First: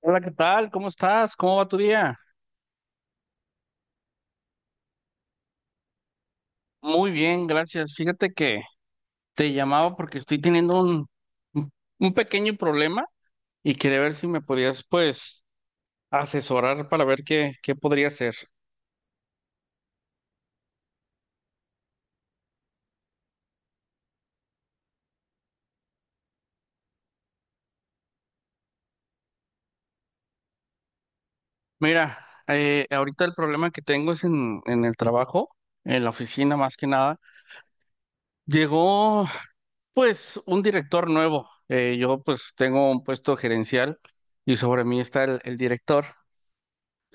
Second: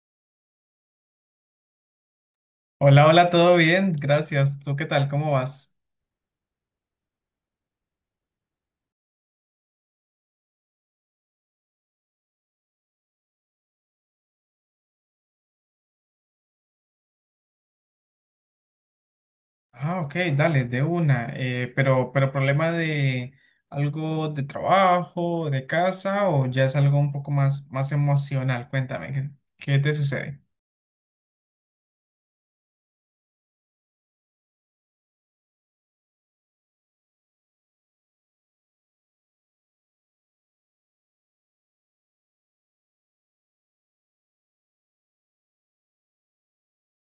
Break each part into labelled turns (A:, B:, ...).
A: Hola, ¿qué tal? ¿Cómo estás? ¿Cómo va tu día?
B: Hola, hola, todo bien, gracias. ¿Tú qué tal? ¿Cómo vas?
A: Muy bien, gracias. Fíjate que te llamaba porque estoy teniendo un un pequeño problema y quería ver si me podías, pues, asesorar para ver qué podría hacer.
B: Ah, ok, dale, de una. Pero problema de algo de trabajo, de casa, o ya es algo un poco más, más emocional. Cuéntame, ¿qué te sucede?
A: Mira, ahorita el problema que tengo es en el trabajo, en la oficina más que nada. Llegó, pues, un director nuevo. Yo, pues, tengo un puesto gerencial y sobre mí está el director.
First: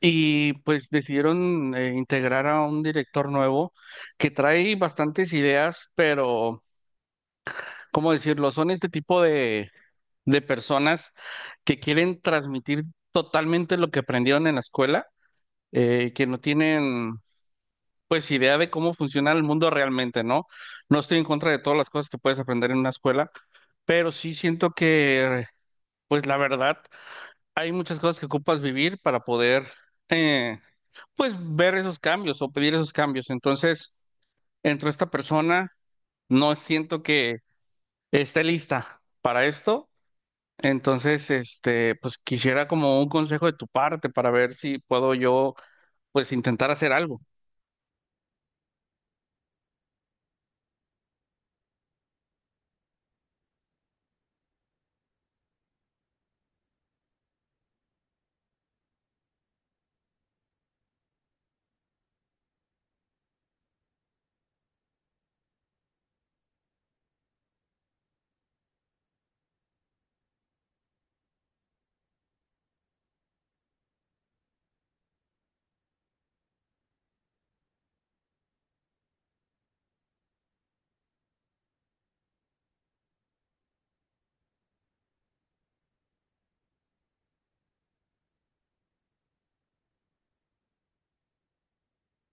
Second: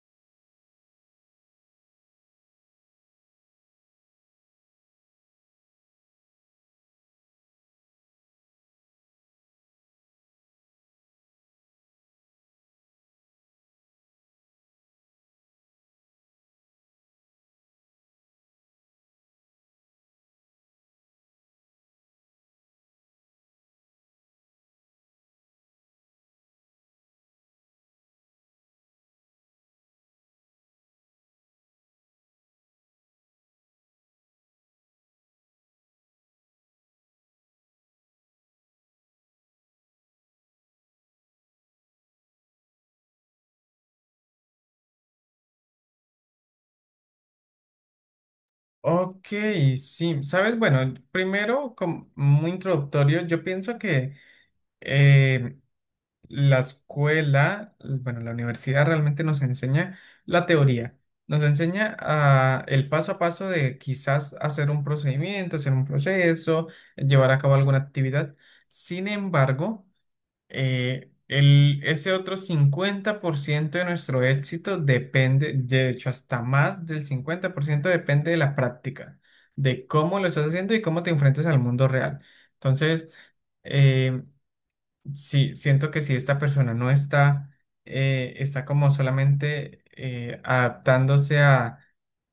A: Y pues decidieron integrar a un director nuevo que trae bastantes ideas, pero ¿cómo decirlo? Son este tipo de personas que quieren transmitir totalmente lo que aprendieron en la escuela, que no tienen pues idea de cómo funciona el mundo realmente, ¿no? No estoy en contra de todas las cosas que puedes aprender en una escuela, pero sí siento que, pues la verdad, hay muchas cosas que ocupas vivir para poder, eh, pues, ver esos cambios o pedir esos cambios. Entonces, entre esta persona, no siento que esté lista para esto. Entonces, este, pues quisiera como un consejo de tu parte para ver si puedo yo, pues, intentar hacer algo.
B: Ok, sí, sabes, bueno, primero, como muy introductorio, yo pienso que eh, La escuela, bueno, la universidad realmente nos enseña la teoría, nos enseña el paso a paso de quizás hacer un procedimiento, hacer un proceso, llevar a cabo alguna actividad. Sin embargo, ese otro 50% de nuestro éxito depende, de hecho, hasta más del 50% depende de la práctica, de cómo lo estás haciendo y cómo te enfrentas al mundo real. Entonces, eh, sí, siento que si esta persona no está, está como solamente adaptándose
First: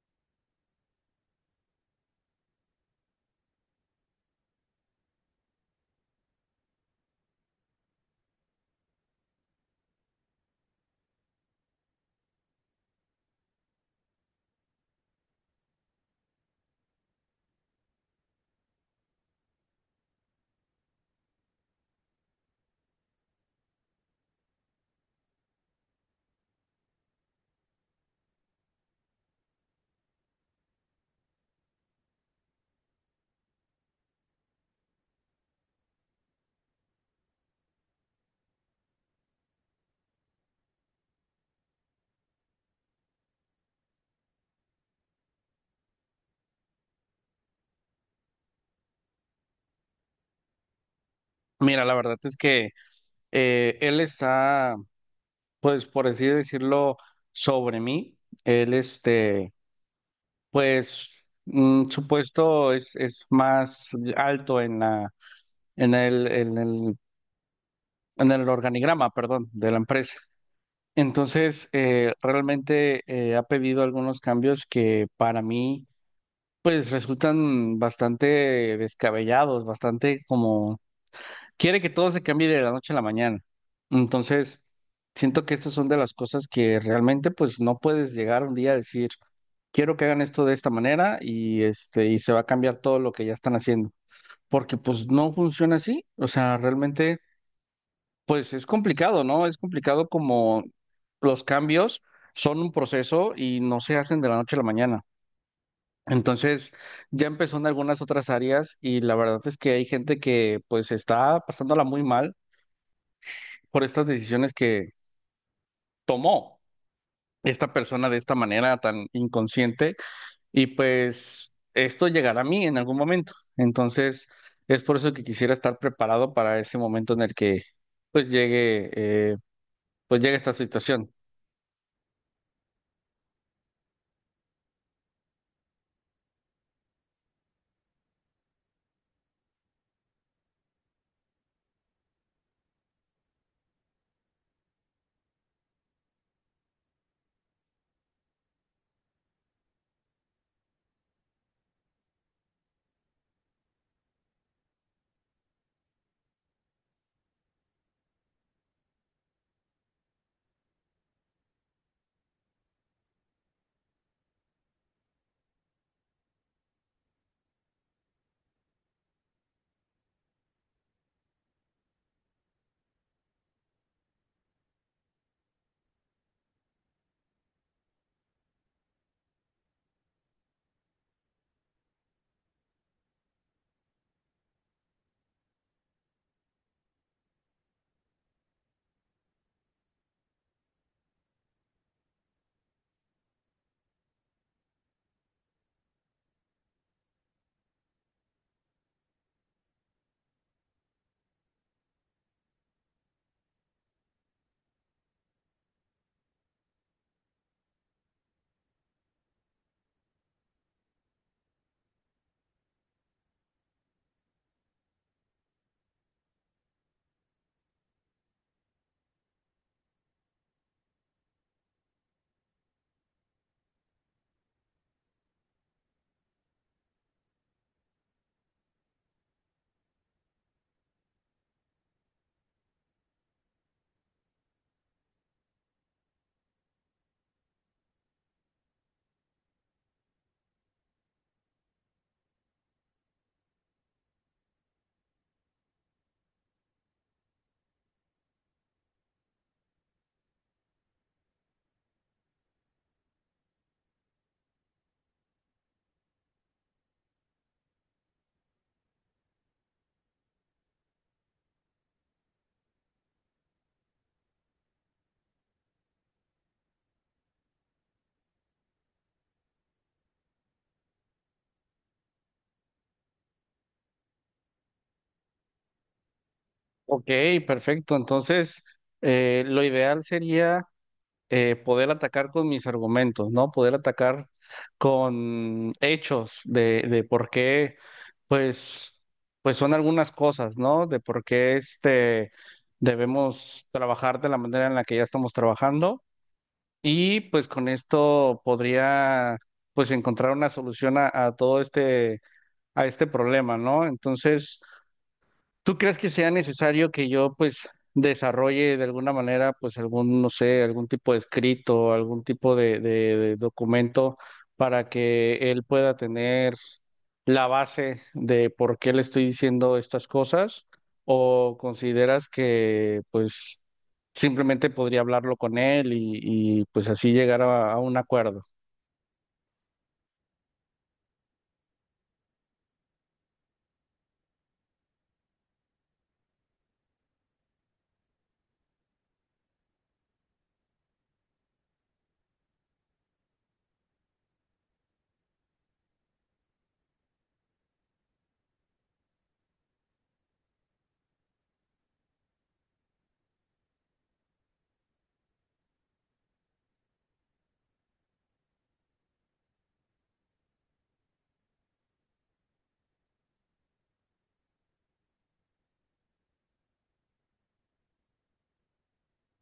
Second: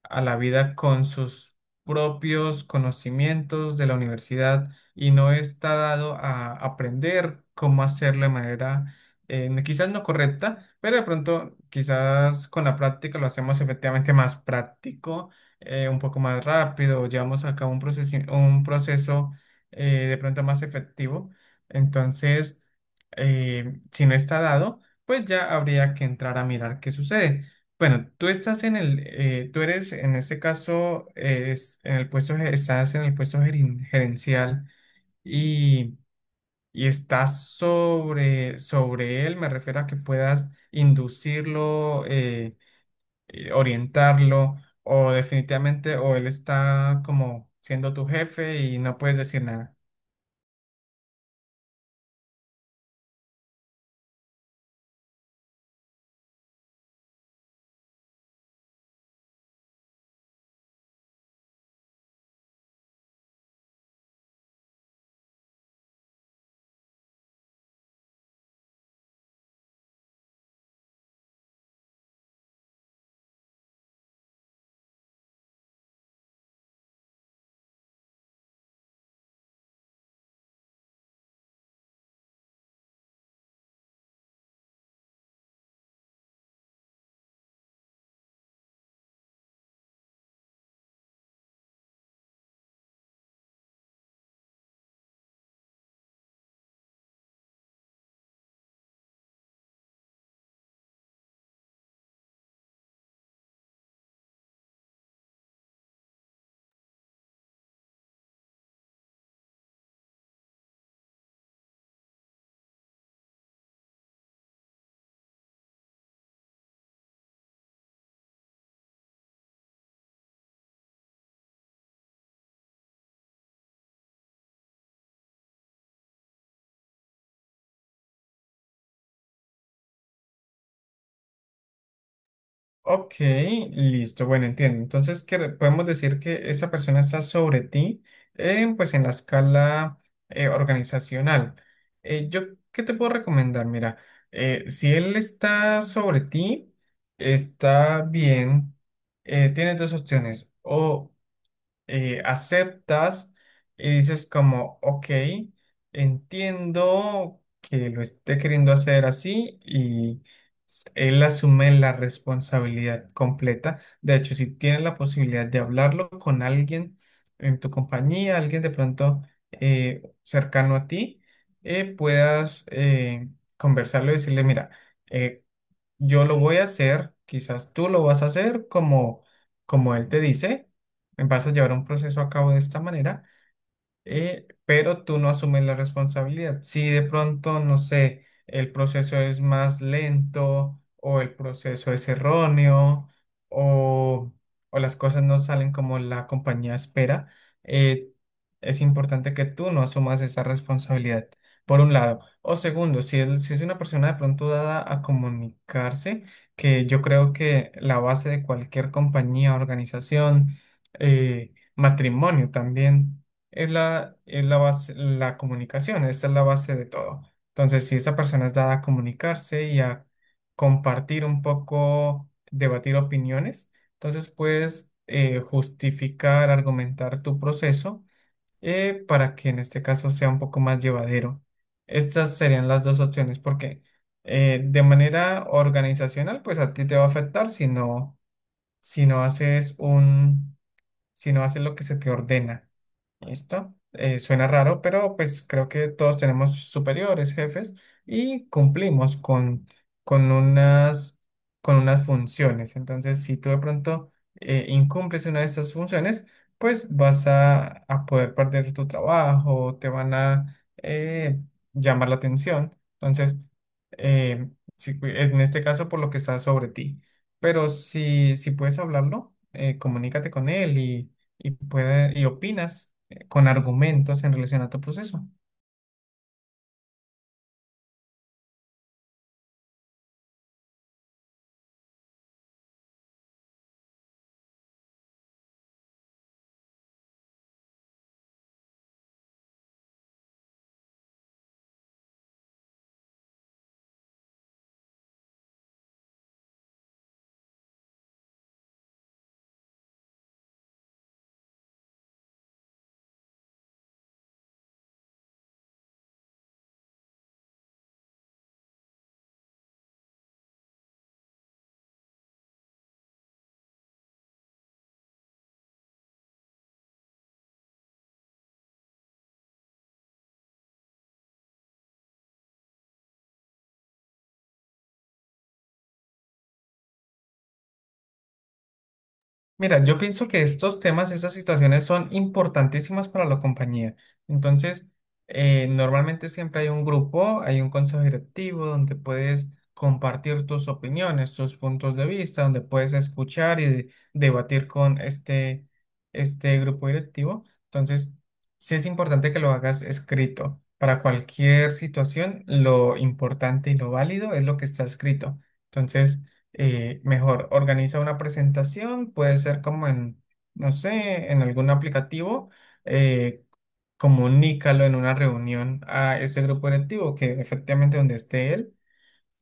B: a la vida con sus propios conocimientos de la universidad y no está dado a aprender cómo hacerlo de manera quizás no correcta, pero de pronto quizás con la práctica lo hacemos efectivamente más práctico, un poco más rápido, llevamos a cabo un proceso, un proceso de pronto más efectivo. Entonces, si no está dado, pues ya habría que entrar a mirar qué sucede. Bueno, tú eres en este caso, en el estás en el puesto gerencial y, y estás sobre él, me refiero a que puedas inducirlo, orientarlo o definitivamente, o él está como siendo tu jefe y no puedes decir nada.
A: Mira, la verdad es que él está, pues, por así decirlo, sobre mí. Él, este, pues su puesto es más alto en la, en el, en el, en el organigrama, perdón, de la empresa. Entonces, realmente ha pedido algunos cambios que para mí, pues resultan bastante descabellados, bastante como quiere que todo se cambie de la noche a la mañana. Entonces, siento que estas son de las cosas que realmente pues no puedes llegar un día a decir, quiero que hagan esto de esta manera y este y se va a cambiar todo lo que ya están haciendo, porque pues no funciona así, o sea, realmente pues es complicado, ¿no? Es complicado como los cambios son un proceso y no se hacen de la noche a la mañana. Entonces, ya empezó en algunas otras áreas y la verdad es que hay gente que pues está pasándola muy mal por estas decisiones que tomó esta persona de esta manera tan inconsciente y pues esto llegará a mí en algún momento. Entonces, es por eso que quisiera estar preparado para ese momento en el que pues llegue, eh, pues llegue esta situación.
B: Ok, listo, bueno, entiendo. Entonces, podemos decir que esa persona está sobre ti, pues en la escala organizacional. Eh, yo, ¿Qué te puedo recomendar? Mira, si él está sobre ti, está bien, tienes dos opciones. O aceptas y dices como, ok, entiendo que lo esté queriendo hacer así y él asume la responsabilidad completa. De hecho, si tienes la posibilidad de hablarlo con alguien en tu compañía, alguien de pronto cercano a ti, puedas conversarlo y decirle, mira, eh, yo lo voy a hacer, quizás tú lo vas a hacer como, como él te dice, vas a llevar un proceso a cabo de esta manera, pero tú no asumes la responsabilidad. Si de pronto, no sé, el proceso es más lento o el proceso es erróneo o, o las cosas no salen como la compañía espera, eh, es importante que tú no asumas esa responsabilidad, por un lado. O segundo, si es una persona de pronto dada a comunicarse, que yo creo que la base de cualquier compañía, organización, matrimonio también es la base, la comunicación, esta es la base de todo. Entonces, si esa persona es dada a comunicarse y a compartir un poco, debatir opiniones, entonces puedes justificar, argumentar tu proceso para que en este caso sea un poco más llevadero. Estas serían las dos opciones, porque de manera organizacional, pues a ti te va a afectar si no haces un, si no haces lo que se te ordena. Listo. Suena raro, pero pues creo que todos tenemos superiores, jefes, y cumplimos con unas, con unas funciones. Entonces, si tú de pronto incumples una de esas funciones, pues a poder perder tu trabajo, te van a llamar la atención. Entonces, eh, en este caso, por lo que está sobre ti. Pero si puedes hablarlo, comunícate con él y y opinas con argumentos en relación a tu proceso.
A: Ok, perfecto. Entonces, lo ideal sería poder atacar con mis argumentos, ¿no? Poder atacar con hechos de por qué, pues, pues son algunas cosas, ¿no? De por qué este debemos trabajar de la manera en la que ya estamos trabajando. Y pues con esto podría pues encontrar una solución a todo este, a este problema, ¿no? Entonces, ¿tú crees que sea necesario que yo pues desarrolle de alguna manera pues algún, no sé, algún tipo de escrito, algún tipo de documento para que él pueda tener la base de por qué le estoy diciendo estas cosas? ¿O consideras que pues simplemente podría hablarlo con él y, pues así llegar a un acuerdo?
B: Mira, yo pienso que estos temas, estas situaciones son importantísimas para la compañía. Entonces, normalmente siempre hay un grupo, hay un consejo directivo donde puedes compartir tus opiniones, tus puntos de vista, donde puedes escuchar y debatir con este, este grupo directivo. Entonces, sí es importante que lo hagas escrito. Para cualquier situación, lo importante y lo válido es lo que está escrito. Entonces, mejor organiza una presentación, puede ser como en, no sé, en algún aplicativo, eh, comunícalo en una reunión a ese grupo directivo, que efectivamente donde esté él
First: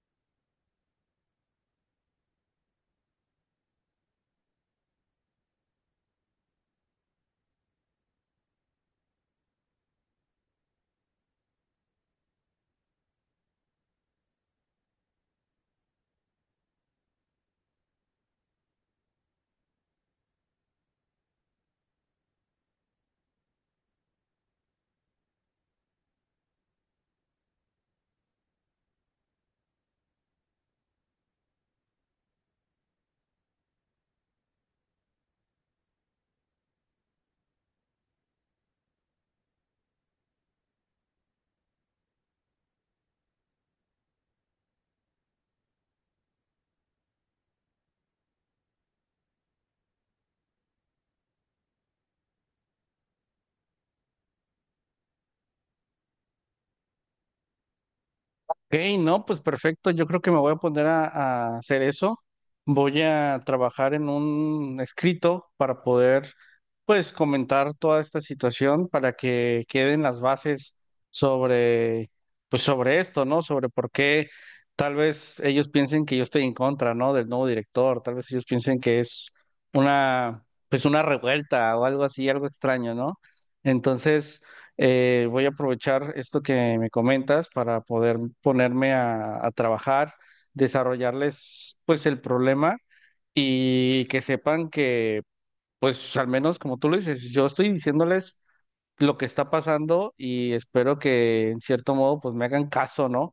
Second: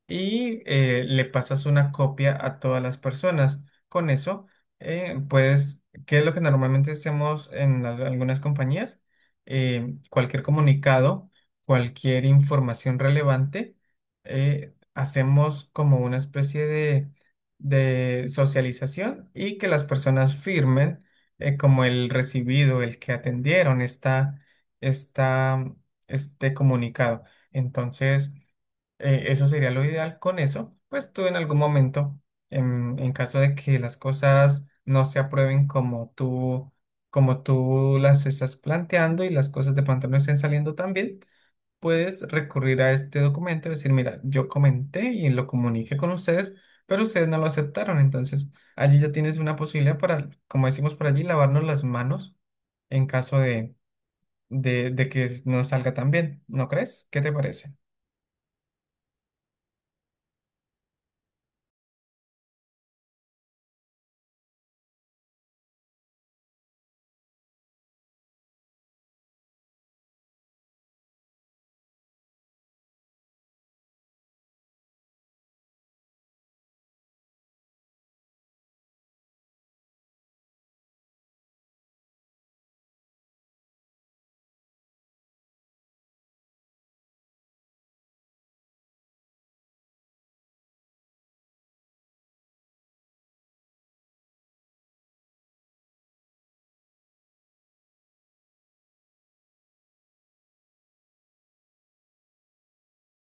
B: y le pasas una copia a todas las personas. Con eso, pues, ¿qué es lo que normalmente hacemos en algunas compañías? Cualquier comunicado, cualquier información relevante, hacemos como una especie de socialización y que las personas firmen como el recibido, el que atendieron esta, este comunicado. Entonces, eso sería lo ideal con eso. Pues tú en algún momento, en caso de que las cosas no se aprueben como tú las estás planteando y las cosas de pronto no estén saliendo tan bien, puedes recurrir a este documento y decir, mira, yo comenté y lo comuniqué con ustedes, pero ustedes no lo aceptaron. Entonces, allí ya tienes una posibilidad para, como decimos por allí, lavarnos las manos en caso de que no salga tan bien. ¿No crees? ¿Qué te parece?
A: Ok, no, pues perfecto. Yo creo que me voy a poner a hacer eso. Voy a trabajar en un escrito para poder, pues, comentar toda esta situación para que queden las bases sobre, pues, sobre esto, ¿no? Sobre por qué tal vez ellos piensen que yo estoy en contra, ¿no? Del nuevo director. Tal vez ellos piensen que es una, pues, una revuelta o algo así, algo extraño, ¿no? Entonces, voy a aprovechar esto que me comentas para poder ponerme a trabajar, desarrollarles pues el problema y que sepan que pues al menos como tú lo dices, yo estoy diciéndoles lo que está pasando y espero que en cierto modo pues me hagan caso, ¿no?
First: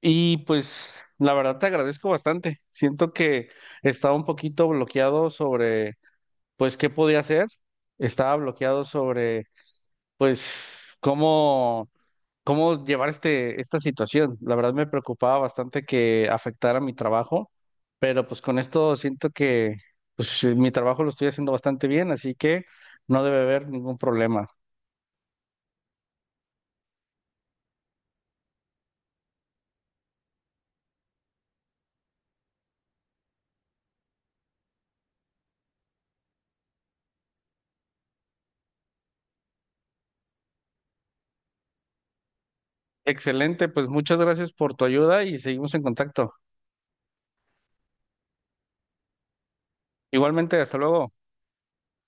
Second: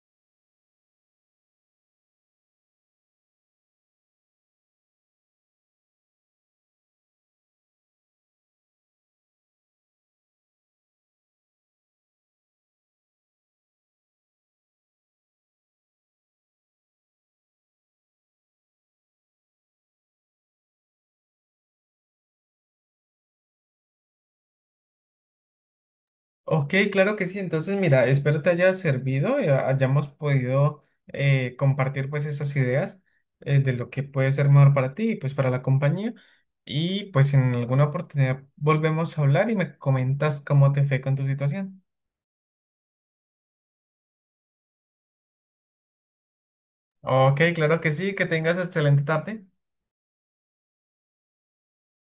A: Y pues la verdad te agradezco bastante. Siento que estaba un poquito bloqueado sobre pues qué podía hacer, estaba bloqueado sobre pues cómo llevar este, esta situación. La verdad me preocupaba bastante que afectara mi trabajo, pero pues con esto siento que pues, mi trabajo lo estoy haciendo bastante bien, así que no debe haber ningún problema.
B: Ok, claro que sí. Entonces, mira, espero te haya servido y hayamos podido compartir pues esas ideas de lo que puede ser mejor para ti y pues para la compañía. Y pues en alguna oportunidad volvemos a hablar y me comentas cómo te fue con tu situación.
A: Excelente, pues muchas gracias por tu ayuda y seguimos en contacto.
B: Ok, claro que sí. Que tengas excelente tarde.
A: Igualmente, hasta luego.